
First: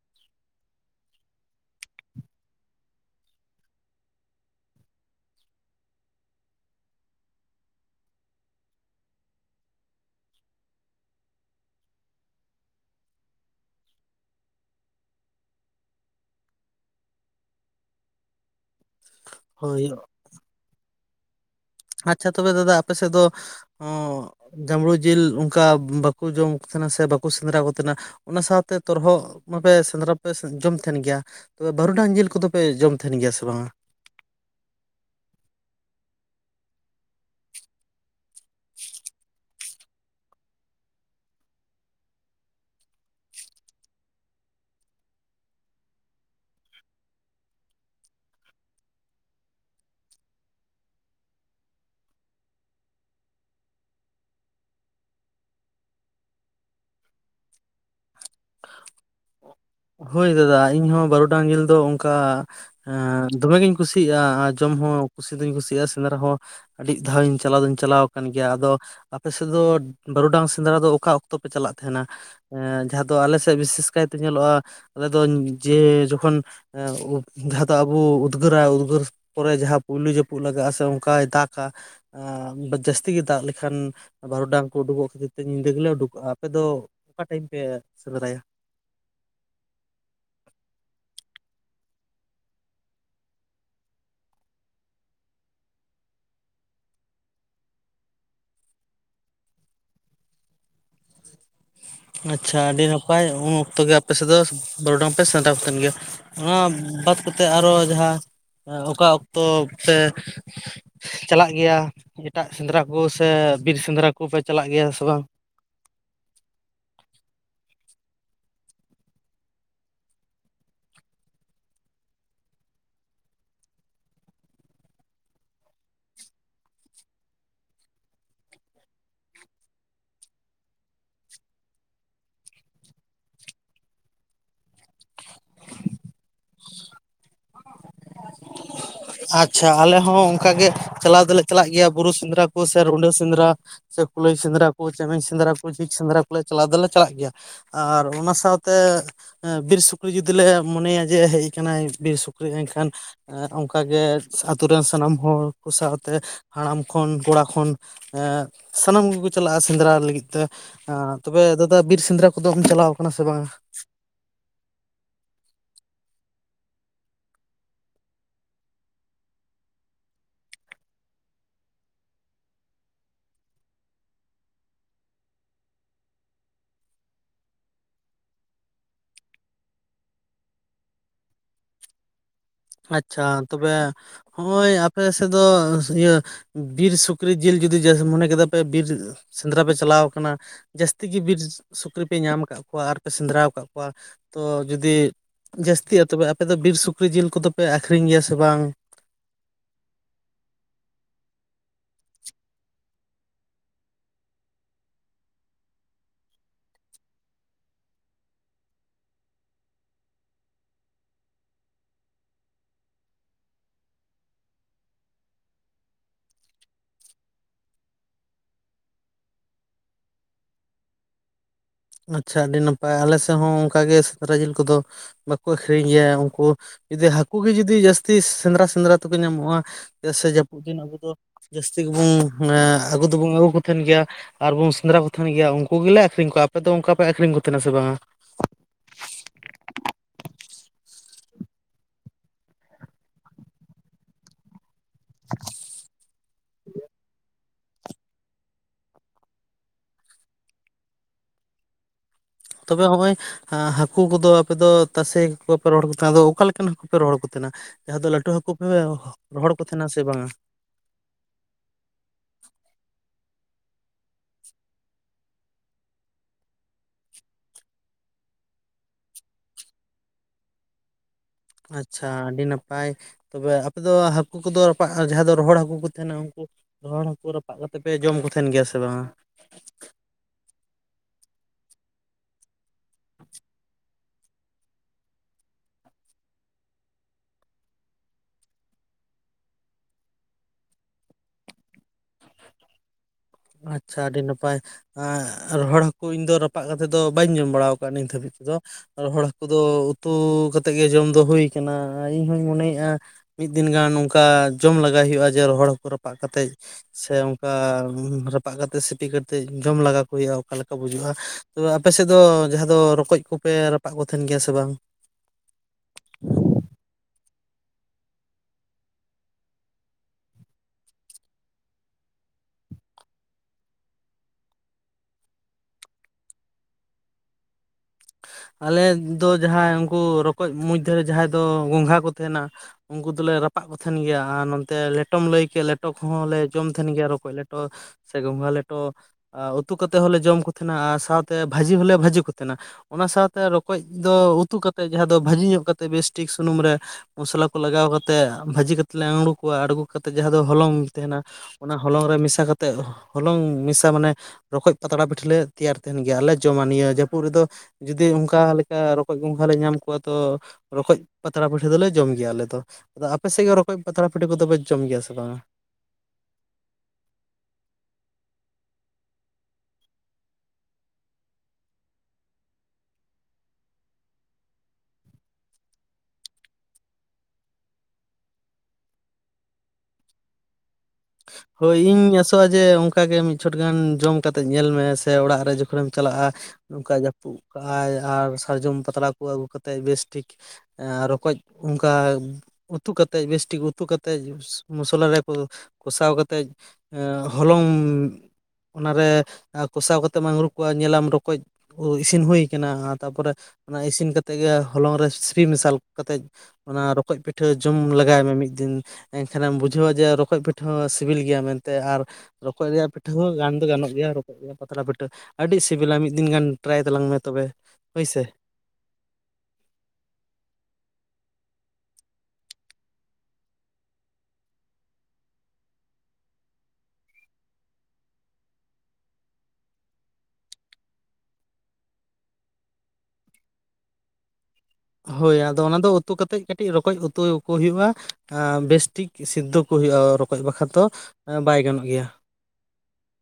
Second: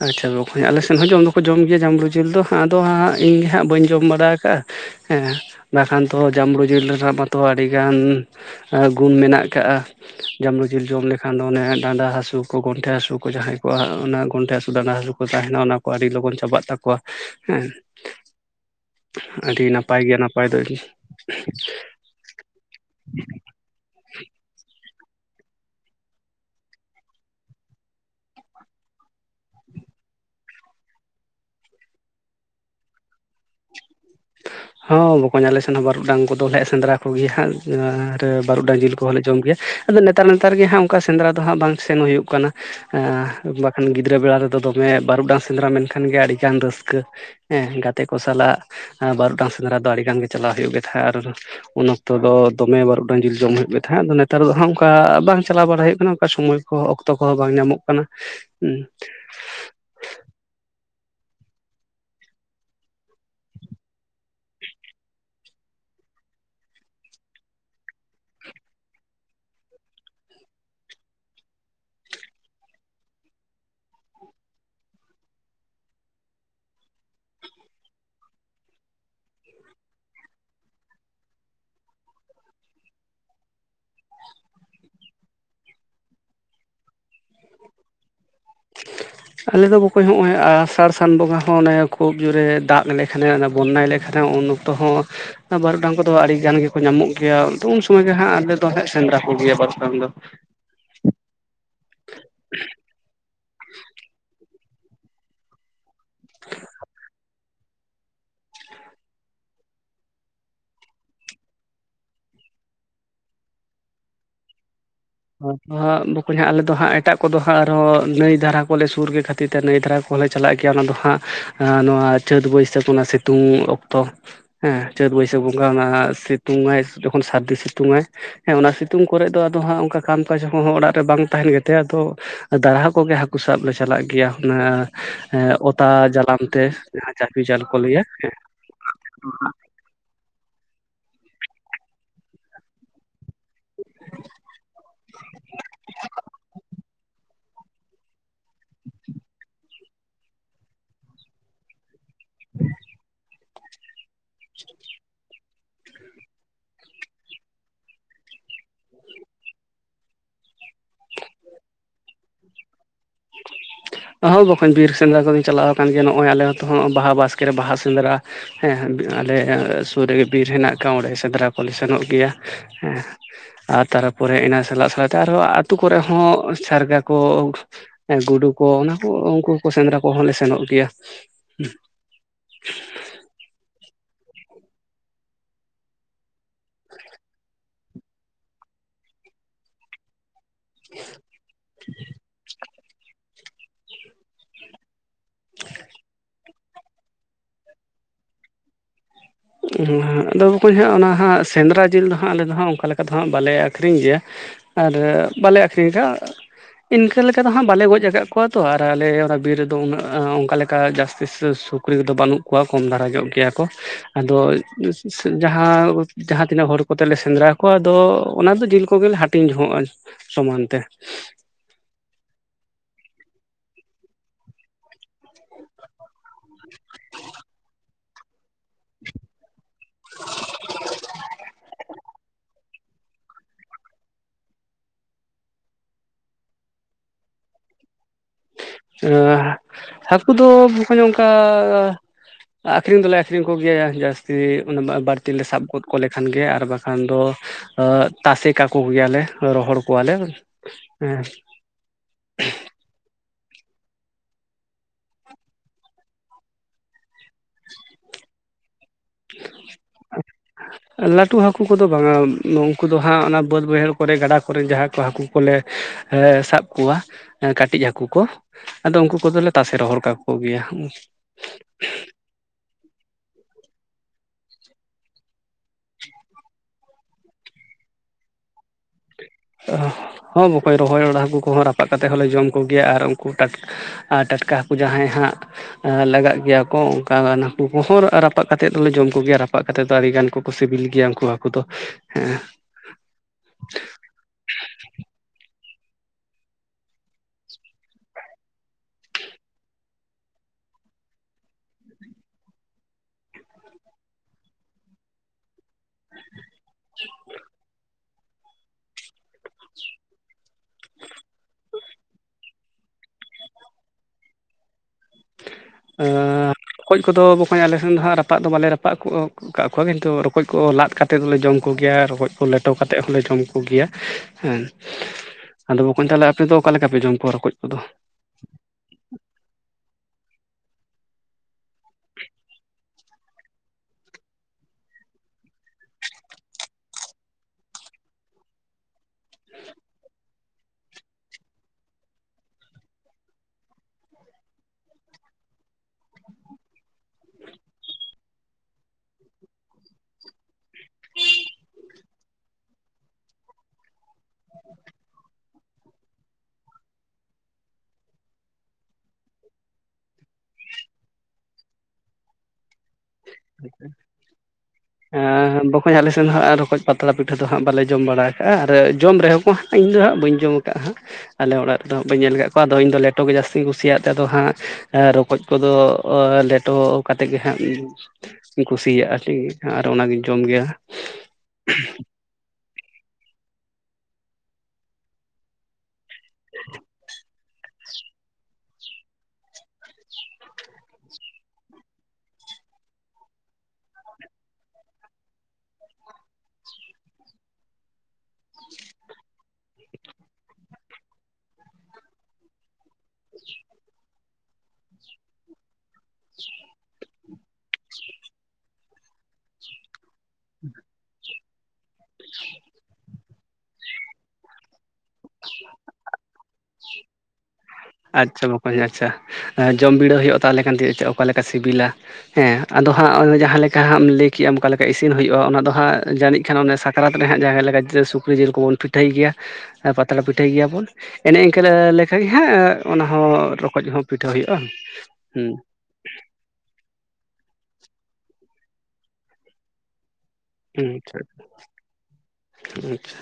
ᱟᱪᱪᱷᱟ ᱵᱟᱠᱚ ᱟᱞᱮ ᱥᱮᱱ ᱦᱚᱸ ᱡᱚᱢ ᱫᱚᱠᱚ ᱡᱚᱢ ᱜᱮᱭᱟ ᱡᱟᱢᱲᱩ ᱡᱤᱞ ᱫᱚ ᱟᱫᱚ ᱟᱸᱜ ᱤᱧ ᱜᱮ ᱦᱟᱸᱜ ᱵᱟᱹᱧ ᱡᱚᱢ ᱵᱟᱲᱟ ᱟᱠᱟᱜᱼᱟ ᱦᱮᱸ ᱵᱟᱠᱷᱟᱱ ᱛᱚ ᱡᱟᱢᱲᱩ ᱡᱤᱞ ᱨᱮᱱᱟᱜ ᱢᱟᱛᱚ ᱟᱹᱰᱤᱜᱟᱱ ᱜᱩᱱ ᱢᱮᱱᱟᱜ ᱟᱠᱟᱜᱼᱟ ᱡᱟᱢᱲᱩ ᱡᱤᱞ ᱡᱚᱢ ᱞᱮᱠᱷᱟᱱ ᱫᱚ ᱚᱱᱮ ᱰᱟᱸᱰᱟ ᱦᱟᱹᱥᱩ ᱠᱚ ᱜᱚᱱᱴᱷᱮ ᱦᱟᱹᱥᱩ ᱠᱚ ᱡᱟᱦᱟᱸᱭ ᱠᱚᱣᱟᱜ ᱚᱱᱟ ᱜᱚᱱᱴᱷᱮ ᱦᱟᱹᱥᱩ ᱰᱟᱸᱰᱟ ᱦᱟᱹᱥᱩ ᱠᱚ ᱛᱟᱦᱮᱱᱟ ᱚᱱᱟ ᱠᱚ ᱟᱹᱰᱤ ᱞᱚᱜᱚᱱ ᱪᱟᱵᱟᱜ ᱛᱟᱠᱚᱣᱟ ᱦᱮᱸ ᱟᱹᱰᱤ ᱦᱳᱭ ᱱᱟᱯᱟᱭ ᱜᱮᱭᱟ ᱱᱟᱯᱟᱭ ᱫᱚ ᱟᱪᱪᱷᱟ ᱛᱚᱵᱮ ᱫᱟᱫᱟ ᱟᱯᱮ ᱥᱮᱫ ᱫᱚ *inaudible* ᱡᱟᱸᱵᱽᱲᱩ ᱡᱤᱞ ᱚᱱᱠᱟ ᱵᱟᱠᱚ ᱡᱚᱢ ᱠᱚ ᱛᱟᱦᱮᱱᱟ ᱥᱮ ᱵᱟᱠᱚ ᱥᱮᱸᱫᱽᱨᱟ ᱠᱚ ᱛᱟᱦᱮᱱᱟ ᱚᱱᱟ ᱥᱟᱶᱛᱮ ᱛᱚᱨᱦᱚᱫ ᱢᱟᱯᱮ ᱥᱮᱸᱫᱽᱨᱟ ᱯᱮ ᱡᱚᱢ ᱛᱟᱦᱮᱸᱱ ᱜᱮᱭᱟ ᱛᱚᱵᱮ ᱵᱟᱹᱨᱩᱰᱟᱝ ᱡᱤᱞ ᱠᱚᱫᱚᱯᱮ ᱡᱚᱢ ᱛᱟᱦᱮᱱ ᱜᱮᱭᱟ ᱥᱮ ᱵᱟᱝ-ᱟ᱾ *unintelligible* ᱦᱚᱸ ᱵᱚᱠᱚᱧ ᱟᱞᱮ ᱥᱮᱱ ᱵᱟᱹᱨᱩᱰᱟᱝ ᱠᱚᱫᱚᱞᱮ ᱥᱮᱸᱫᱽᱨᱟ ᱠᱚᱜᱮᱭᱟ ᱦᱟᱸᱜ ᱟᱨ ᱵᱟᱹᱨᱩᱰᱟᱝ ᱡᱤᱞ ᱠᱚᱦᱚᱸᱞᱮ ᱡᱚᱢ ᱜᱮᱭᱟ ᱟᱫᱚ ᱱᱮᱛᱟᱨ ᱱᱮᱛᱟᱨ ᱜᱮ ᱦᱟᱜ ᱚᱱᱠᱟ ᱥᱮᱸᱫᱽᱨᱟ ᱫᱚ ᱦᱟᱸᱜ ᱵᱟᱝ ᱥᱮᱱ ᱦᱩᱭᱩᱜ ᱠᱟᱱᱟ ᱵᱟᱠᱷᱟᱱ ᱜᱤᱫᱽᱨᱟᱹ ᱵᱮᱲᱟ ᱨᱮᱫᱚ ᱫᱚᱢᱮ ᱵᱟᱹᱨᱩᱰᱟᱝ ᱥᱮᱸᱫᱽᱨᱟ ᱢᱮᱱᱠᱷᱟᱱ ᱜᱮ ᱟᱹᱰᱤ ᱜᱟᱱ ᱨᱟᱹᱥᱠᱟᱹ ᱦᱮᱸ ᱜᱟᱛᱮ ᱠᱚ ᱥᱟᱞᱟᱜ ᱵᱟᱹᱨᱩᱰᱟᱝ ᱥᱮᱸᱫᱽᱨᱟ ᱫᱚ ᱟᱹᱰᱤ ᱜᱟᱱ ᱜᱮ ᱪᱟᱜ ᱦᱩᱭᱩᱜ ᱜᱮ ᱛᱟᱦᱮᱸᱫ ᱟᱨ ᱩᱱ ᱚᱠᱛᱚ ᱫᱚᱢᱮ ᱵᱟᱹᱨᱩᱰᱟᱝ ᱡᱤᱞ ᱡᱚᱢ ᱦᱩᱭᱩᱜ ᱛᱟᱦᱮᱸᱫ ᱟᱫᱚ ᱱᱮᱛᱟᱨ ᱫᱚ ᱦᱟᱸᱜ ᱚᱱᱠᱟ ᱵᱟᱝ ᱪᱟᱞᱟᱣ ᱵᱟᱲᱟ ᱦᱩᱭᱩᱜ ᱠᱟᱱᱟ ᱚᱱᱠᱟ ᱥᱚᱢᱚᱭ ᱚᱠᱛᱚ ᱠᱚᱦᱚᱸ ᱵᱟᱝ ᱧᱟᱢᱚᱜ ᱠᱟᱱᱟ ᱦᱩᱸ ᱦᱳᱭ ᱫᱟᱫᱟ ᱤᱧᱦᱚᱸ ᱵᱟᱨᱩᱰᱟᱝ ᱡᱮᱞ ᱫᱚ ᱚᱱᱠᱟ ᱦᱟᱸ ᱫᱚᱢᱮ ᱜᱤᱧ ᱠᱩᱥᱤᱭᱟᱜᱼᱟ ᱟᱨ ᱡᱚᱢ ᱦᱚᱸ ᱠᱩᱥᱤ ᱫᱩᱧ ᱠᱩᱥᱤᱭᱟᱜᱼᱟ ᱥᱮᱸᱫᱽᱨᱟ ᱦᱚᱸ ᱟᱹᱰᱤ ᱫᱷᱟᱣ ᱤᱧ ᱪᱟᱞᱟᱣ ᱫᱚᱧ ᱪᱟᱞᱟᱣ ᱟᱠᱟᱱ ᱜᱮᱭᱟ ᱟᱫᱚ ᱟᱯᱮ ᱥᱮᱫ ᱫᱚ ᱵᱟᱹᱨᱩᱰᱟᱝ ᱥᱮᱸᱫᱽᱨᱟ ᱫᱚ ᱚᱠᱟ ᱚᱠᱛᱚ ᱯᱮ ᱪᱟᱞᱟᱜ ᱛᱟᱦᱮᱸᱱᱟ ᱮ ᱡᱟᱦᱟᱸ ᱫᱚ ᱟᱞᱮ ᱥᱮᱫ ᱵᱤᱥᱮᱥ ᱠᱟᱭᱛᱮ ᱧᱮᱞᱚᱜᱼᱟ ᱟᱞᱮ ᱫᱚ ᱡᱮ ᱡᱚᱠᱷᱚᱱ ᱡᱟᱦᱟᱸ ᱫᱚ ᱟᱵᱚ ᱩᱫᱽᱜᱟᱹᱨᱟᱭ ᱩᱫᱽᱜᱟᱹᱨ ᱯᱚᱨᱮ ᱡᱟᱦᱟᱸ ᱯᱳᱭᱞᱳ ᱡᱟᱹᱯᱩᱫ ᱞᱟᱜᱟᱜᱼᱟ ᱥᱮ ᱚᱱᱠᱟᱭ ᱫᱟᱜᱼᱟ ᱡᱟᱹᱥᱛᱤ ᱜᱮ ᱫᱟᱜ ᱞᱮᱠᱷᱟᱱ ᱵᱟᱹᱨᱚᱰᱟᱝ ᱠᱚ ᱩᱰᱩᱠᱚᱜ ᱠᱷᱟᱹᱛᱤᱨ ᱛᱮ ᱧᱤᱫᱟᱹ ᱜᱮᱞᱮ ᱩᱰᱩᱠᱚᱜᱼᱟ ᱟᱯᱮ ᱫᱚ ᱚᱠᱟ ᱴᱟᱭᱤᱢ ᱯᱮ ᱥᱮᱸᱫᱽᱨᱟᱭᱟ ᱟᱞᱮ ᱫᱚ ᱵᱚᱠᱚᱧ ᱱᱚᱜᱼᱚᱭ ᱟᱥᱟᱲ ᱥᱟᱱ ᱵᱚᱸᱜᱟ ᱦᱚᱸ ᱚᱱᱮ ᱠᱷᱩᱵ ᱡᱳᱨᱮ ᱫᱟᱜ ᱞᱮᱠᱷᱟᱱᱮ ᱵᱚᱱᱱᱟᱭ ᱞᱮᱠᱷᱟᱱᱮ ᱛᱚ ᱦᱚᱸ ᱵᱟᱹᱨᱰᱟᱝ ᱠᱚᱫᱚ ᱟᱹᱰᱤ ᱜᱟᱱ ᱜᱮᱠᱚ ᱧᱟᱢᱚᱜ ᱜᱮᱭᱟ ᱩᱱ ᱥᱚᱢᱚᱭ ᱜᱮ ᱦᱟᱸᱜ ᱟᱞᱮ ᱫᱚ ᱦᱟᱸᱜ ᱥᱮᱸᱫᱽᱨᱟ ᱠᱚ ᱜᱮᱭᱟ ᱵᱟᱹᱨᱰᱟᱝ ᱫᱚ ᱟᱪᱪᱷᱟ ᱟᱹᱰᱤ ᱱᱟᱯᱟᱭ ᱩᱱ ᱚᱠᱛᱚ ᱜᱮ ᱟᱯᱮ ᱥᱮᱫ ᱫᱚ ᱵᱟᱹᱨᱩᱰᱟᱝ ᱯᱮ ᱥᱮᱸᱫᱨᱟ ᱠᱚ ᱛᱟᱦᱮᱸᱱ ᱜᱮ ᱚᱱᱟ ᱵᱟᱫ ᱠᱟᱛᱮ ᱟᱨᱚ ᱡᱟᱦᱟᱸ ᱚᱠᱟ ᱚᱠᱛᱚ ᱯᱮ ᱪᱟᱞᱟᱜ ᱜᱮᱭᱟ ᱮᱴᱟᱜ ᱥᱮᱸᱫᱽᱨᱟ ᱠᱚ ᱥᱮ ᱵᱤᱨ ᱥᱮᱸᱫᱽᱨᱟ ᱠᱚ ᱯᱮ ᱪᱟᱞᱟᱜ ᱜᱮᱭᱟ ᱥᱮ ᱵᱟᱝ ᱦᱟ ᱵᱚᱠᱚᱧ ᱦᱟᱸᱜ ᱟᱞᱮ ᱫᱚ ᱦᱟᱸᱜ ᱮᱴᱟᱜ ᱠᱚᱫᱚ ᱦᱟᱸᱜ ᱟᱨ ᱦᱚᱸ ᱱᱟᱹᱭ ᱫᱷᱟᱨᱟ ᱠᱚᱞᱮ ᱥᱩᱨ ᱜᱮ ᱠᱷᱟᱱ ᱠᱷᱟᱹᱛᱤᱨ ᱛᱮ ᱱᱟᱹᱭ ᱫᱷᱟᱨᱟ ᱠᱚᱦᱚᱸ ᱪᱟᱞᱟᱜ ᱜᱮᱭᱟ ᱚᱱᱟ ᱫᱚ ᱦᱟᱸᱜ ᱱᱚᱣᱟ ᱪᱟᱹᱛ ᱵᱟᱹᱭᱥᱟᱹᱠᱷ ᱚᱱᱟ ᱥᱤᱛᱩᱝ ᱚᱠᱛᱚ ᱦᱮᱸ ᱪᱟᱹᱛ ᱵᱟᱹᱭᱥᱟᱹᱠᱷ ᱵᱚᱸᱜᱟ ᱚᱱᱟ ᱥᱤᱛᱩᱝ ᱟᱭ ᱡᱚᱠᱷᱚᱱ ᱥᱟᱹᱨᱫᱤ ᱥᱤᱛᱩᱝ ᱟᱭ ᱦᱮᱸ ᱚᱱᱟ ᱥᱤᱛᱩᱝ ᱠᱚᱨᱮᱜ ᱫᱚ ᱟᱫᱚ ᱦᱟᱸᱜ ᱚᱱᱠᱟ ᱠᱟᱢ ᱠᱟᱡ ᱠᱚᱸ ᱚᱲᱟᱜ ᱨᱮ ᱵᱟᱝ ᱛᱟᱦᱮᱸᱱ ᱜᱮᱛᱮ ᱟᱫᱚ ᱫᱟᱨᱦᱟ ᱠᱚᱜᱮ ᱦᱟᱹᱠᱩ ᱥᱟᱵ ᱞᱮ ᱪᱟᱞᱟᱜ ᱜᱮᱭᱟ ᱚᱱᱟ ᱚᱛᱟ ᱡᱟᱞ ᱟᱱ ᱛᱮ ᱡᱟᱦᱟᱸ ᱪᱷᱟᱠᱤ ᱡᱟᱞ ᱠᱚ ᱞᱟᱹᱭᱟ ᱦᱮᱸ *inaudible* ᱟᱪᱪᱷᱟ ᱟᱞᱮ ᱦᱚᱸ ᱚᱱᱠᱟ ᱜᱮ ᱪᱟᱞᱟᱣ ᱫᱚᱞᱮ ᱪᱟᱞᱟᱜ ᱜᱮᱭᱟ ᱵᱩᱨᱩ ᱥᱮᱸᱫᱽᱨᱟ ᱠᱚ ᱥᱮ ᱨᱩᱰᱟᱹ ᱥᱮᱸᱫᱽᱨᱟ ᱥᱮ ᱠᱩᱞᱟᱹᱭ ᱥᱮᱸᱫᱽᱨᱟ ᱠᱚ ᱪᱮᱢᱮᱧ ᱥᱮᱸᱫᱽᱨᱟ ᱠᱚ ᱡᱷᱤᱠ ᱥᱮᱫᱽᱨᱟ ᱠᱚ ᱪᱟᱞᱟᱣ ᱫᱚᱞᱮ ᱪᱟᱞᱟᱜ ᱜᱮᱭᱟ ᱟᱨ ᱚᱱᱟ ᱥᱟᱶᱛᱮ ᱵᱤᱨ ᱥᱩᱠᱨᱤ ᱡᱩᱫᱤ ᱞᱮ ᱢᱚᱱᱮᱭᱟ ᱡᱮ ᱦᱮᱡ ᱟᱠᱟᱱᱟᱭ ᱵᱤᱨ ᱥᱩᱠᱨᱤ ᱮᱱᱠᱷᱟᱱ ᱚᱱᱠᱟᱜᱮ ᱟᱛᱳ ᱨᱮᱱ ᱥᱟᱱᱟᱢ ᱦᱚᱲ ᱠᱚ ᱥᱟᱶᱛᱮ ᱦᱟᱲᱟᱢ ᱠᱷᱚᱱ ᱠᱚᱲᱟ ᱠᱷᱚᱱ ᱮ ᱥᱟᱱᱟᱢ ᱠᱚ ᱜᱮᱠᱚ ᱪᱟᱞᱟᱜᱼᱟ ᱥᱮᱸᱫᱽᱨᱟ ᱞᱟᱹᱜᱤᱫ ᱛᱮ ᱛᱚᱵᱮ ᱫᱟᱫᱟ ᱵᱤᱨ ᱥᱮᱸᱫᱽᱨᱟ ᱠᱚᱫᱚᱢ ᱪᱟᱞᱟᱣ ᱠᱟᱱᱟ ᱥᱮ ᱵᱟᱝᱼᱟ᱾ ᱦᱳᱭ ᱵᱚᱠᱚᱧ ᱵᱤᱨ ᱥᱮᱸᱫᱽᱨᱟ ᱫᱚ ᱞᱤᱧ ᱪᱟᱞᱟᱣ ᱟᱠᱟᱱ ᱜᱮᱭᱟ ᱱᱚᱜᱼᱚᱭ ᱟᱞᱮ ᱦᱚᱸ ᱛᱚ ᱵᱟᱦᱟ ᱵᱟᱥᱠᱮ ᱨᱮ ᱵᱟᱦᱟ ᱥᱮᱸᱫᱽᱨᱟ ᱦᱮᱸ ᱟᱞᱮ ᱥᱩᱨ ᱨᱮᱜᱮ ᱵᱤᱨ ᱢᱮᱱᱟᱜ ᱜᱮᱭᱟ ᱚᱸᱰᱮ ᱥᱮᱸᱫᱽᱨᱟ ᱠᱚᱞᱮ ᱥᱮᱱᱚᱜ ᱜᱮᱭᱟ ᱦᱮᱸ ᱟᱨ ᱛᱟᱨᱯᱚᱨᱮ ᱤᱱᱟᱹ ᱥᱟᱞᱟᱜ ᱛᱮ ᱟᱹᱛᱩ ᱠᱚᱨᱮ ᱦᱚᱸ ᱥᱟᱨᱜᱟ ᱠᱚ ᱜᱩᱰᱩ ᱠᱚ ᱚᱱᱟ ᱠᱚ ᱩᱱᱠᱩ ᱠᱚ ᱥᱮᱸᱫᱽᱨᱟ ᱠᱚᱦᱚᱸᱞᱮ ᱥᱮᱱᱚᱜ ᱜᱮᱭᱟ ᱟᱪᱪᱷᱟ ᱛᱚᱵᱮ ᱦᱚᱜᱼᱚᱭ ᱟᱯᱮ ᱥᱮᱫ ᱫᱚ ᱤᱭᱟᱹ ᱵᱤᱨ ᱥᱩᱠᱨᱤ ᱡᱤᱞ ᱡᱩᱫᱤ ᱢᱚᱱᱮ ᱠᱮᱫᱟ ᱯᱮ ᱵᱤᱨ ᱥᱮᱸᱫᱽᱨᱟ ᱯᱮ ᱪᱟᱞᱟᱣ ᱠᱟᱱᱟ ᱡᱟᱹᱥᱛᱤ ᱜᱮ ᱵᱤᱨ ᱥᱩᱠᱨᱤ ᱯᱮ ᱧᱟᱢ ᱟᱠᱟᱫ ᱠᱚᱣᱟ ᱟᱨᱯᱮ ᱥᱮᱸᱫᱽᱨᱟ ᱟᱠᱟᱫ ᱠᱚᱣᱟ ᱛᱚ ᱡᱩᱫᱤ ᱡᱟᱹᱥᱛᱤᱜᱼᱟ ᱛᱚᱵᱮ ᱟᱯᱮ ᱫᱚ ᱵᱤᱨ ᱥᱩᱠᱨᱤ ᱡᱤᱞ ᱠᱚᱫᱚ ᱯᱮ ᱟᱠᱷᱨᱤᱧ ᱜᱮᱭᱟ ᱥᱮ ᱵᱟᱝ ᱟᱫᱚ ᱵᱚᱠᱚᱧ ᱦᱟᱸᱜ ᱚᱱᱟ ᱦᱟᱸᱜ ᱥᱮᱸᱫᱽᱨᱟ ᱡᱤᱞ ᱫᱚ ᱦᱟᱸᱜ ᱟᱞᱮ ᱫᱚ ᱦᱟᱸᱜ ᱚᱱᱠᱟ ᱞᱮᱠᱟ ᱫᱚ ᱦᱟᱸᱜ ᱵᱟᱞᱮ ᱟᱠᱷᱨᱤᱧ ᱜᱮᱭᱟ ᱟᱨ ᱵᱟᱞᱮ ᱟᱠᱷᱨᱤᱧ ᱟᱠᱟᱫ ᱤᱱᱠᱟᱹ ᱞᱮᱠᱟ ᱫᱚ ᱦᱟᱸᱜ ᱵᱟᱞᱮ ᱜᱚᱡ ᱟᱠᱟᱫ ᱠᱚᱣᱟ ᱛᱚ ᱟᱨ ᱟᱞᱮ ᱚᱱᱟ ᱵᱤᱨ ᱨᱮᱫᱚ ᱩᱱᱟᱹᱜ ᱚᱱᱠᱟ ᱞᱮᱠᱟ ᱡᱟᱹᱥᱛᱤ ᱥᱩᱠ ᱥᱩᱠᱨᱤ ᱠᱚᱫᱚ ᱵᱟᱹᱱᱩᱜ ᱠᱚᱣᱟ ᱠᱚᱢ ᱫᱷᱟᱨᱟ ᱧᱚᱜ ᱜᱮᱭᱟ ᱠᱚ ᱟᱫᱚ ᱡᱟᱦᱟᱸ ᱡᱟᱦᱟᱸ ᱛᱤᱱᱟᱹᱜ ᱦᱚᱲ ᱠᱚᱛᱮ ᱞᱮ ᱥᱮᱸᱫᱽᱨᱟ ᱠᱚᱣᱟ ᱟᱫᱚ ᱚᱱᱟ ᱫᱚ ᱡᱤᱞ ᱠᱚᱜᱮᱞᱮ ᱦᱟᱹᱴᱤᱧ ᱡᱚᱦᱚᱜᱼᱟ ᱥᱚᱢᱟᱱ ᱛᱮ ᱟᱪᱪᱷᱟ ᱟᱹᱰᱤ ᱱᱟᱯᱟᱭ ᱟᱞᱮ ᱥᱮᱫ ᱦᱚᱸ ᱚᱱᱠᱟᱜ ᱜᱮ ᱥᱮᱸᱫᱽᱨᱟ ᱡᱤᱞ ᱠᱚᱫᱚ ᱵᱟᱠᱚ ᱟᱠᱷᱨᱤᱧ ᱜᱮᱭᱟ ᱩᱱᱠᱩ ᱡᱩᱫᱤ ᱦᱟᱹᱠᱩ ᱜᱮ ᱡᱩᱫᱤ ᱡᱟᱹᱥᱛᱤ ᱥᱮᱸᱫᱽᱨᱟ ᱥᱮᱸᱫᱽᱨᱟ ᱛᱮᱠᱚ ᱧᱟᱢᱚᱜᱼᱟ ᱪᱮᱫᱟᱜ ᱥᱮ ᱡᱟᱹᱯᱩᱫ ᱫᱤᱱ ᱟᱵᱚ ᱫᱚ ᱡᱟᱹᱥᱛᱤ ᱜᱮᱵᱚᱱ ᱟᱜᱩ ᱫᱚᱵᱚ ᱟᱹᱜᱩ ᱠᱚ ᱛᱟᱦᱮᱸᱱ ᱜᱮᱭᱟ ᱟᱨᱵᱚᱱ ᱥᱮᱸᱫᱽᱨᱟ ᱠᱚ ᱛᱟᱦᱮᱸᱱ ᱜᱮᱭᱟ ᱩᱱᱠᱩ ᱜᱮᱞᱮ ᱟᱠᱷᱨᱤᱧ ᱠᱚᱣᱟ ᱟᱯᱮ ᱫᱚ ᱚᱱᱠᱟ ᱯᱮ ᱟᱹᱠᱷᱨᱤᱧ ᱠᱚ ᱛᱟᱦᱮᱸᱱᱟ ᱥᱮ ᱵᱟᱝ ᱦᱟᱹᱠᱩ ᱫᱚ ᱵᱚᱠᱚᱸᱧ ᱚᱝᱠᱟ ᱟᱠᱷᱨᱤᱧ ᱫᱚᱞᱮ ᱟᱠᱷᱨᱤᱧ ᱠᱚᱜᱮᱭᱟ ᱡᱟᱹᱥᱛᱤ ᱚᱱᱟ ᱵᱟᱹᱲᱛᱤ ᱞᱮ ᱥᱟᱵ ᱜᱚᱫ ᱠᱚᱞᱮ ᱵᱟᱠᱷᱟᱱ ᱜᱮ ᱟᱨ ᱵᱟᱠᱷᱟᱱ ᱫᱚ ᱛᱟᱥᱮ ᱠᱟᱠᱚ ᱜᱮᱭᱟᱞᱮ ᱨᱚᱦᱚᱲ ᱠᱚᱣᱟᱞᱮ ᱦᱮᱸ ᱛᱚᱵᱮ ᱦᱚᱸᱚᱭ ᱦᱟᱹᱠᱩ ᱠᱚᱫᱚ ᱟᱯᱮ ᱫᱚ ᱛᱟᱥᱮ ᱠᱚ ᱯᱮ ᱨᱚᱦᱚᱲ ᱠᱚᱠᱷᱟᱱ ᱟᱫᱚ ᱚᱠᱟ ᱞᱮᱠᱟᱱ ᱦᱟᱹᱠᱩ ᱯᱮ ᱨᱚᱦᱚᱲ ᱠᱚ ᱛᱮ ᱱᱟᱜ ᱡᱟᱦᱟᱸ ᱫᱚ ᱞᱟᱹᱴᱩ ᱦᱟᱹᱠᱩ ᱯᱮ ᱨᱚᱦᱚᱲ ᱠᱚ ᱛᱟᱦᱮᱱᱟ ᱥᱮ ᱵᱟᱝᱟ ᱞᱟᱹᱴᱩ ᱦᱟᱹᱠᱩ ᱠᱚᱫᱚ ᱵᱟᱝᱼᱟ ᱩᱱᱠᱩ ᱫᱚ ᱦᱟᱸᱜ ᱚᱱᱟ ᱵᱟᱹᱫᱽ ᱵᱟᱹᱭᱦᱟᱹᱲ ᱠᱚᱨᱮᱜ ᱜᱟᱰᱟ ᱠᱚᱨᱮ ᱡᱟᱦᱟᱸ ᱠᱚ ᱦᱟᱹᱠᱩ ᱠᱚᱞᱮ ᱦᱮᱸ ᱥᱟᱵ ᱠᱚᱣᱟ ᱠᱟᱹᱴᱤᱡ ᱦᱟᱹᱠᱩ ᱠᱚ ᱟᱫᱚ ᱩᱱᱠᱩ ᱠᱚᱫᱚᱞᱮ ᱛᱟᱥᱮ ᱨᱚᱦᱚᱲ ᱠᱟᱠᱚ ᱜᱮᱭᱟ ᱟᱪᱪᱷᱟ ᱟᱹᱰᱤ ᱱᱟᱯᱟᱭ ᱛᱚᱵᱮ ᱟᱯᱮ ᱫᱚ ᱦᱟᱹᱠᱩ ᱠᱚᱫᱚ ᱨᱟᱯᱟᱜ ᱡᱟᱦᱟᱸ ᱫᱚ ᱨᱚᱦᱚᱲ ᱦᱟᱹᱠᱩ ᱠᱚ ᱛᱟᱦᱮᱱᱟ ᱩᱱᱠᱩ ᱨᱚᱦᱚᱲ ᱦᱟᱠᱩ ᱨᱟᱯᱟᱜ ᱠᱟᱛᱮ ᱯᱮ ᱡᱚᱢ ᱠᱚ ᱛᱟᱦᱮᱱ ᱜᱮᱭᱟ ᱥᱮ ᱵᱟᱝᱟ ᱦᱚᱸ ᱵᱠᱚᱭ ᱨᱚᱦᱚᱭ ᱦᱠᱩ ᱠᱚᱦᱚᱸ ᱨᱟᱯᱟᱜ ᱠᱟᱛᱮᱫ ᱦᱚᱸᱞᱮ ᱡᱚᱢ ᱠᱚᱜᱮᱭᱟ ᱟᱨ ᱩᱱᱠᱩ ᱴᱟᱴᱠᱟ ᱟᱨ ᱴᱟᱴᱠᱟ ᱦᱟᱹᱠᱩ ᱡᱟᱦᱟᱸᱭ ᱦᱟᱸᱜ ᱞᱟᱜᱟᱜ ᱜᱮᱭᱟ ᱠᱚ ᱚᱱᱠᱟ ᱱᱟᱠᱩ ᱠᱚᱦᱚᱸ ᱨᱟᱯᱟᱜ ᱠᱟᱛᱮ ᱫᱚᱞᱮ ᱡᱚᱢ ᱠᱚᱜᱮᱭᱟ ᱨᱟᱯᱟᱜ ᱠᱟᱛᱮ ᱫᱚ ᱟᱹᱰᱤ ᱜᱟᱱ ᱠᱚᱠᱚ ᱥᱤᱵᱤᱞ ᱜᱮᱭᱟ ᱩᱱᱠᱩ ᱦᱟᱹᱠᱩ ᱫᱚ *inaudible* ᱟᱪᱪᱷᱟ ᱟᱹᱰᱤ ᱱᱟᱯᱟᱭ ᱨᱚᱦᱚᱲ ᱦᱚᱸ *unintelligible* ᱤᱧ ᱫᱚ ᱨᱟᱯᱟᱜ ᱠᱟᱛᱮ ᱫᱚ ᱵᱟᱹᱧ ᱡᱚᱢ ᱵᱟᱲᱟ ᱟᱠᱟᱫᱟ ᱱᱤᱛᱚᱜ ᱫᱷᱟᱹᱵᱤᱡ ᱛᱮᱫᱚ ᱨᱚᱦᱚᱲ ᱦᱟᱹᱠᱩ ᱫᱚ ᱩᱛᱩ ᱠᱟᱛᱮᱜ ᱜᱮ ᱡᱚᱢ ᱫᱚ ᱦᱩᱭ ᱠᱟᱱᱟ ᱟᱨ ᱤᱧᱦᱧ ᱢᱚᱱᱮᱭᱮᱜᱼᱟ ᱢᱤᱫ ᱫᱤᱱ ᱜᱟᱱ ᱚᱱᱠᱟ ᱡᱚᱢ ᱞᱟᱜᱟᱭ ᱦᱩᱭᱩᱜᱼᱟ ᱡᱮ ᱨᱚᱦᱚᱲ ᱦᱟᱠᱩ ᱨᱟᱯᱟᱜ ᱠᱟᱛᱮᱜ ᱥᱮ ᱚᱱᱠᱟ ᱨᱟᱯᱟᱜ ᱠᱟᱛᱮ ᱥᱤᱯᱤ ᱠᱟᱛᱮ ᱡᱚᱢ ᱞᱟᱜᱟ ᱠᱚ ᱦᱩᱭᱩᱜᱼᱟ ᱚᱠᱟᱞᱮᱠᱟ ᱵᱩᱡᱩᱜᱼᱟ *unintelligible* ᱟᱯᱮ ᱥᱮᱫ ᱫᱚ ᱡᱟᱦᱟᱸ ᱫᱚ ᱨᱚᱠᱚᱡ ᱠᱚᱯᱮ ᱨᱟᱯᱟᱜ ᱠᱚ ᱛᱟᱦᱮᱱ ᱜᱮᱭᱟ ᱥᱮ ᱵᱟᱝ ᱟᱸᱻ ᱨᱚᱠᱚᱡ ᱠᱚᱫᱚ ᱵᱚᱠᱚᱸᱧ ᱟᱞᱮ ᱥᱮᱱ ᱫᱚ ᱦᱟᱸᱜ ᱨᱟᱯᱟᱜ ᱫᱚ ᱵᱟᱞᱮ ᱨᱟᱯᱟᱜ ᱠᱚᱜᱼᱟ ᱠᱟᱜ ᱠᱚᱣᱟ ᱠᱤᱱᱛᱩ ᱨᱚᱠᱚᱡ ᱠᱚ ᱞᱟᱫ ᱠᱟᱛᱮᱫ ᱫᱚᱞᱮ ᱡᱚᱢ ᱠᱚᱜᱮᱭᱟ ᱨᱚᱠᱚᱡ ᱠᱚ ᱞᱮᱴᱚ ᱠᱟᱛᱮᱫ ᱦᱚᱸᱞᱮ ᱡᱚᱢ ᱠᱚᱜᱮᱭᱟ ᱦᱮᱸ ᱟᱫᱚ ᱵᱚᱠᱚᱸᱧ ᱛᱟᱦᱚᱞᱮ ᱟᱯᱮ ᱫᱚ ᱚᱠᱟ ᱞᱮᱠᱟ ᱯᱮ ᱡᱚᱢ ᱠᱚᱣᱟ ᱨᱚᱠᱚᱡ ᱠᱚᱫᱚ ᱟᱞᱮ ᱫᱚ ᱡᱟᱦᱟᱸᱭ ᱩᱱᱠᱩ ᱨᱚᱠᱚᱡ ᱢᱚᱫᱫᱷᱮ ᱨᱮ ᱡᱟᱦᱟᱸᱭ ᱫᱚ ᱜᱚᱝᱜᱷᱟ ᱠᱚ ᱛᱟᱦᱮᱱᱟ ᱩᱱᱠᱩ ᱫᱚᱞᱮ ᱨᱟᱯᱟᱜ ᱠᱚ ᱛᱟᱦᱮᱱ ᱜᱮᱭᱟ ᱟᱨ ᱱᱚᱛᱮ ᱞᱮᱴᱚᱢ ᱞᱟᱹᱭ ᱠᱮᱫ ᱞᱮᱴᱚ ᱠᱚᱦᱚᱸ ᱞᱮ ᱡᱚᱢ ᱛᱟᱦᱮᱱ ᱜᱮᱭᱟ ᱨᱚᱠᱚᱡ ᱞᱮᱴᱚ ᱥᱮ ᱜᱚᱝᱜᱷᱟ ᱞᱮᱴᱚ ᱩᱛᱩ ᱠᱟᱛᱮᱫ ᱦᱚᱸᱞᱮ ᱡᱚᱢ ᱠᱚ ᱛᱟᱦᱮᱱᱟ ᱟᱨ ᱥᱟᱶᱛᱮ ᱵᱷᱟᱹᱡᱤ ᱦᱚᱸᱞᱮ ᱵᱷᱟᱹᱡᱤ ᱠᱚ ᱛᱟᱦᱮᱱᱟ ᱚᱱᱟ ᱥᱟᱶᱛᱮ ᱨᱚᱠᱚᱡ ᱫᱚ ᱩᱛᱩ ᱠᱟᱛᱮᱫ ᱡᱟᱦᱟᱸ ᱫᱚ ᱵᱷᱟᱹᱡᱤ ᱧᱚᱜ ᱠᱟᱛᱮ ᱵᱮᱥᱴᱷᱤᱠ ᱥᱩᱱᱩᱢ ᱨᱮ ᱢᱚᱥᱞᱟ ᱠᱚ ᱞᱟᱜᱟᱣ ᱠᱟᱛᱮᱜ ᱵᱷᱟᱹᱡᱤ ᱠᱟᱛᱮᱜ ᱞᱮ ᱟᱬᱜᱩ ᱠᱚᱣᱟ ᱟᱬᱜᱩ ᱠᱟᱛᱮ ᱡᱟᱦᱟᱸ ᱫᱚ ᱦᱚᱞᱚᱝ ᱛᱟᱦᱮᱱᱟ ᱚᱱᱟ ᱦᱚᱞᱚᱝ ᱨᱮ ᱢᱮᱥᱟ ᱠᱟᱛᱮᱜ ᱦᱚᱞᱚᱝ ᱢᱮᱥᱟ ᱢᱟᱱᱮ ᱨᱚᱠᱚᱡ ᱯᱟᱛᱲᱟ ᱯᱤᱴᱷᱟᱹ ᱞᱮ ᱛᱮᱭᱟᱨ ᱛᱟᱦᱮᱱ ᱜᱮᱭᱟ ᱟᱨᱞᱮ ᱡᱚᱢᱟ ᱱᱤᱭᱟᱹ ᱡᱟᱹᱯᱩᱫ ᱨᱮᱫᱚ ᱡᱩᱫᱤ ᱚᱱᱠᱟ ᱞᱮᱠᱟ ᱨᱚᱠᱚᱡ ᱜᱚᱸᱜᱷᱟ ᱞᱮ ᱧᱟᱢ ᱠᱚᱣᱟ ᱛᱚ ᱨᱚᱠᱚᱡ ᱯᱟᱛᱲᱟ ᱯᱤᱴᱷᱟᱹ ᱫᱚᱞᱮ ᱡᱚᱢ ᱜᱮᱭᱟ ᱟᱞᱮ ᱫᱚ ᱟᱫᱚ ᱟᱯᱮ ᱥᱮᱫ ᱜᱮ ᱨᱚᱠᱚᱡ ᱯᱟᱛᱲᱟ ᱯᱤᱴᱷᱟᱹ ᱠᱚᱫᱚᱯᱮ ᱡᱚᱢ ᱜᱮᱭᱟ ᱥᱮ ᱵᱟᱝ ᱟ? ᱦᱚᱭ ᱟᱞᱮᱥᱮᱱ ᱫᱚ ᱦᱟᱸᱜ ᱟᱨ ᱨᱚᱠᱚᱡ ᱯᱟᱛᱲᱟ ᱯᱤᱴᱷᱟᱹ ᱫᱚ ᱦᱟᱸᱜ ᱵᱟᱞᱮ ᱡᱚᱢ ᱵᱟᱲᱟ ᱟᱠᱟᱜᱼᱟ ᱟᱨ ᱡᱚᱢ ᱨᱮᱦᱚᱸ ᱠᱚ ᱦᱟᱸᱜ ᱤᱧᱫᱚ ᱦᱟᱸᱜ ᱵᱟᱹᱧ ᱡᱚᱢ ᱟᱠᱟᱫ ᱦᱟᱸᱜ ᱟᱞᱮ ᱚᱲᱟᱜ ᱨᱮᱫᱚ ᱵᱟᱹᱧ ᱧᱮᱞ ᱟᱠᱟᱫ ᱠᱚᱣᱟ ᱟᱫᱚ ᱤᱧ ᱫᱚ ᱞᱮᱴᱚ ᱜᱮ ᱡᱟᱹᱥᱛᱤᱧ ᱠᱩᱥᱤᱭᱟᱜ ᱛᱮ ᱟᱫᱚ ᱦᱟᱸᱜ ᱨᱚᱠᱚᱡ ᱠᱚᱫᱚ ᱞᱮᱴᱚ ᱠᱟᱛᱮᱜ ᱜᱮ ᱦᱟᱸᱜ ᱠᱩᱥᱤᱭᱟᱜᱼᱟ *unintelligible* ᱟᱨ ᱚᱱᱟᱜᱤᱧ ᱡᱚᱢ ᱜᱮᱭᱟ ᱦᱳᱭ ᱤᱧ ᱟᱥᱚᱜᱼᱟ ᱡᱮ ᱚᱱᱠᱟᱜᱮ ᱢᱤᱫ ᱪᱷᱚᱴ ᱜᱟᱱ ᱡᱚᱢ ᱠᱟᱛᱮᱜ ᱧᱮᱞ ᱢᱮ ᱥᱮ ᱚᱲᱟᱜ ᱨᱮ ᱡᱚᱠᱷᱚᱱᱮᱢ ᱪᱟᱞᱟᱜᱼᱟ ᱱᱚᱝᱠᱟ ᱡᱟᱹᱯᱩᱫ ᱠᱟᱜᱼ ᱟᱭ ᱟᱨ ᱥᱟᱨᱡᱚᱢ ᱯᱟᱛᱲᱟ ᱠᱚ ᱟᱹᱜᱩ ᱠᱟᱛᱮᱫ ᱵᱮᱥᱴᱷᱤᱠ ᱨᱚᱠᱚᱡ ᱚᱱᱠᱟ ᱩᱛᱩ ᱠᱟᱛᱮ ᱵᱮᱥᱴᱷᱤᱠ ᱩᱛᱩ ᱠᱟᱛᱮᱜ ᱢᱚᱥᱞᱟ ᱨᱮᱠᱚ ᱠᱚᱥᱟᱣ ᱠᱟᱛᱮᱜ ᱮᱸᱻ ᱦᱚᱞᱚᱝ ᱚᱱᱟᱨᱮ ᱠᱚᱥᱟᱣ ᱠᱟᱛᱮᱢᱟ ᱝᱜᱽᱨᱩ ᱠᱚᱣᱟ ᱧᱮᱞᱟᱢ ᱨᱚᱠᱚᱡ ᱦᱩᱭ ᱤᱥᱤᱱ ᱦᱩᱭ ᱠᱟᱱᱟ ᱛᱟᱨᱯᱚᱨᱮ ᱚᱱᱟ ᱤᱥᱤᱱ ᱠᱟᱛᱮᱫ ᱜᱮ ᱦᱚᱞᱚᱝ ᱨᱮ ᱥᱤᱯᱤ ᱢᱮᱥᱟᱞ ᱠᱟᱛᱮᱫ ᱚᱱᱟ ᱨᱚᱠᱚᱡ ᱯᱤᱴᱷᱟᱹ ᱡᱚᱢ ᱞᱮᱟᱜᱟᱭ ᱢᱮ ᱢᱤᱫ ᱫᱤᱱ ᱮᱱᱠᱷᱟᱱᱮᱢ ᱵᱩᱡᱷᱟᱹᱣᱟ ᱡᱮ ᱨᱚᱠᱚᱡ ᱯᱤᱴᱷᱟᱹ ᱯᱤᱴᱷ ᱦᱚᱸ ᱥᱤᱵᱤᱞ ᱜᱮᱭᱟ ᱢᱮᱱᱛᱮ ᱟᱨ ᱨᱚᱠᱚᱡ ᱨᱮᱭᱟᱜ ᱯᱤᱴᱷ ᱯᱤᱴᱷᱟᱹ ᱦᱚᱸ ᱜᱟᱱ ᱫᱚ ᱜᱟᱱᱚᱜ ᱜᱮᱭᱟ ᱨᱚᱯᱚᱜ ᱜᱮᱭᱟ ᱯᱟᱛᱲᱟ ᱯᱤᱴᱷᱟᱹ ᱟᱹᱰᱤ ᱥᱤᱵᱤᱞᱟ ᱢᱤᱫ ᱫᱤᱱ ᱜᱟᱱ ᱴᱨᱟᱭ ᱛᱟᱞᱟᱝ ᱢᱮ ᱛᱚᱵᱮ ᱦᱳᱭᱥᱮ ᱟᱪᱪᱷᱟ ᱵᱚᱠᱚᱧ ᱟᱪᱪᱷᱟ ᱡᱚᱢ ᱵᱤᱲᱟᱹᱣ ᱦᱩᱭᱩᱜᱼᱟ ᱛᱟᱦᱚᱞᱮ ᱠᱷᱟᱱ ᱚᱠᱟᱞᱮᱠᱟ ᱥᱤᱵᱤᱞᱟ ᱦᱮᱸ ᱟᱫᱚ ᱦᱟᱸᱜ ᱡᱟᱦᱟᱸ ᱞᱮᱠᱟ ᱦᱟᱸᱜ ᱞᱟᱹᱭ ᱠᱮᱜᱼᱟᱢ ᱚᱠᱟ ᱞᱮᱠᱟ ᱤᱥᱤᱱ ᱦᱩᱭᱩᱜᱼᱟ ᱚᱱᱟ ᱫᱚ ᱦᱟᱸᱜ ᱡᱟᱹᱱᱤᱡ ᱠᱷᱟᱱᱮ ᱚᱱᱮ ᱥᱟᱠᱨᱟᱛ ᱨᱮ ᱦᱟᱜ ᱡᱟᱦᱟᱸ ᱞᱮᱠᱟ ᱡᱮ ᱥᱩᱠᱨᱤ ᱡᱤᱞ ᱠᱚᱵᱚᱱ ᱯᱤᱷᱟᱹᱭ ᱜᱮᱭᱟ ᱯᱟᱛᱲᱟ ᱯᱤᱴᱷᱟᱹᱭ ᱜᱮᱭᱟᱵᱚᱱ ᱮᱱᱮ ᱤᱱᱠᱟᱹ ᱞᱮᱠᱷᱟ ᱜᱮ ᱦᱟᱸᱜ ᱚᱱᱟ ᱦᱚᱸ ᱨᱚᱠᱚᱡ ᱦᱚᱸ ᱯᱤᱴᱷᱟᱹ ᱦᱩᱭᱩᱜᱼᱟ᱾ ᱦᱳᱭ ᱟᱫᱚ ᱚᱱᱟ ᱫᱚ ᱩᱛᱩ ᱠᱟᱛᱮᱜ ᱠᱟᱹᱴᱤᱡ ᱨᱚᱠᱚᱡ ᱩᱛᱩ ᱦᱩᱭᱩᱜᱼᱟ ᱟᱨ ᱵᱮᱥᱴᱷᱤᱠ ᱥᱤᱫᱽᱷᱚ ᱠᱚ ᱦᱩᱭᱩᱜᱼᱟ᱾ ᱨᱚᱠᱚᱡ ᱵᱟᱠᱷᱟᱱ ᱫᱚ ᱦᱮᱸ ᱟᱪᱪᱷᱟ ᱵᱟᱭ ᱜᱟᱱᱚᱜ ᱜᱮᱭᱟ ᱟᱪᱪᱷᱟ ᱟᱪᱪᱷᱟ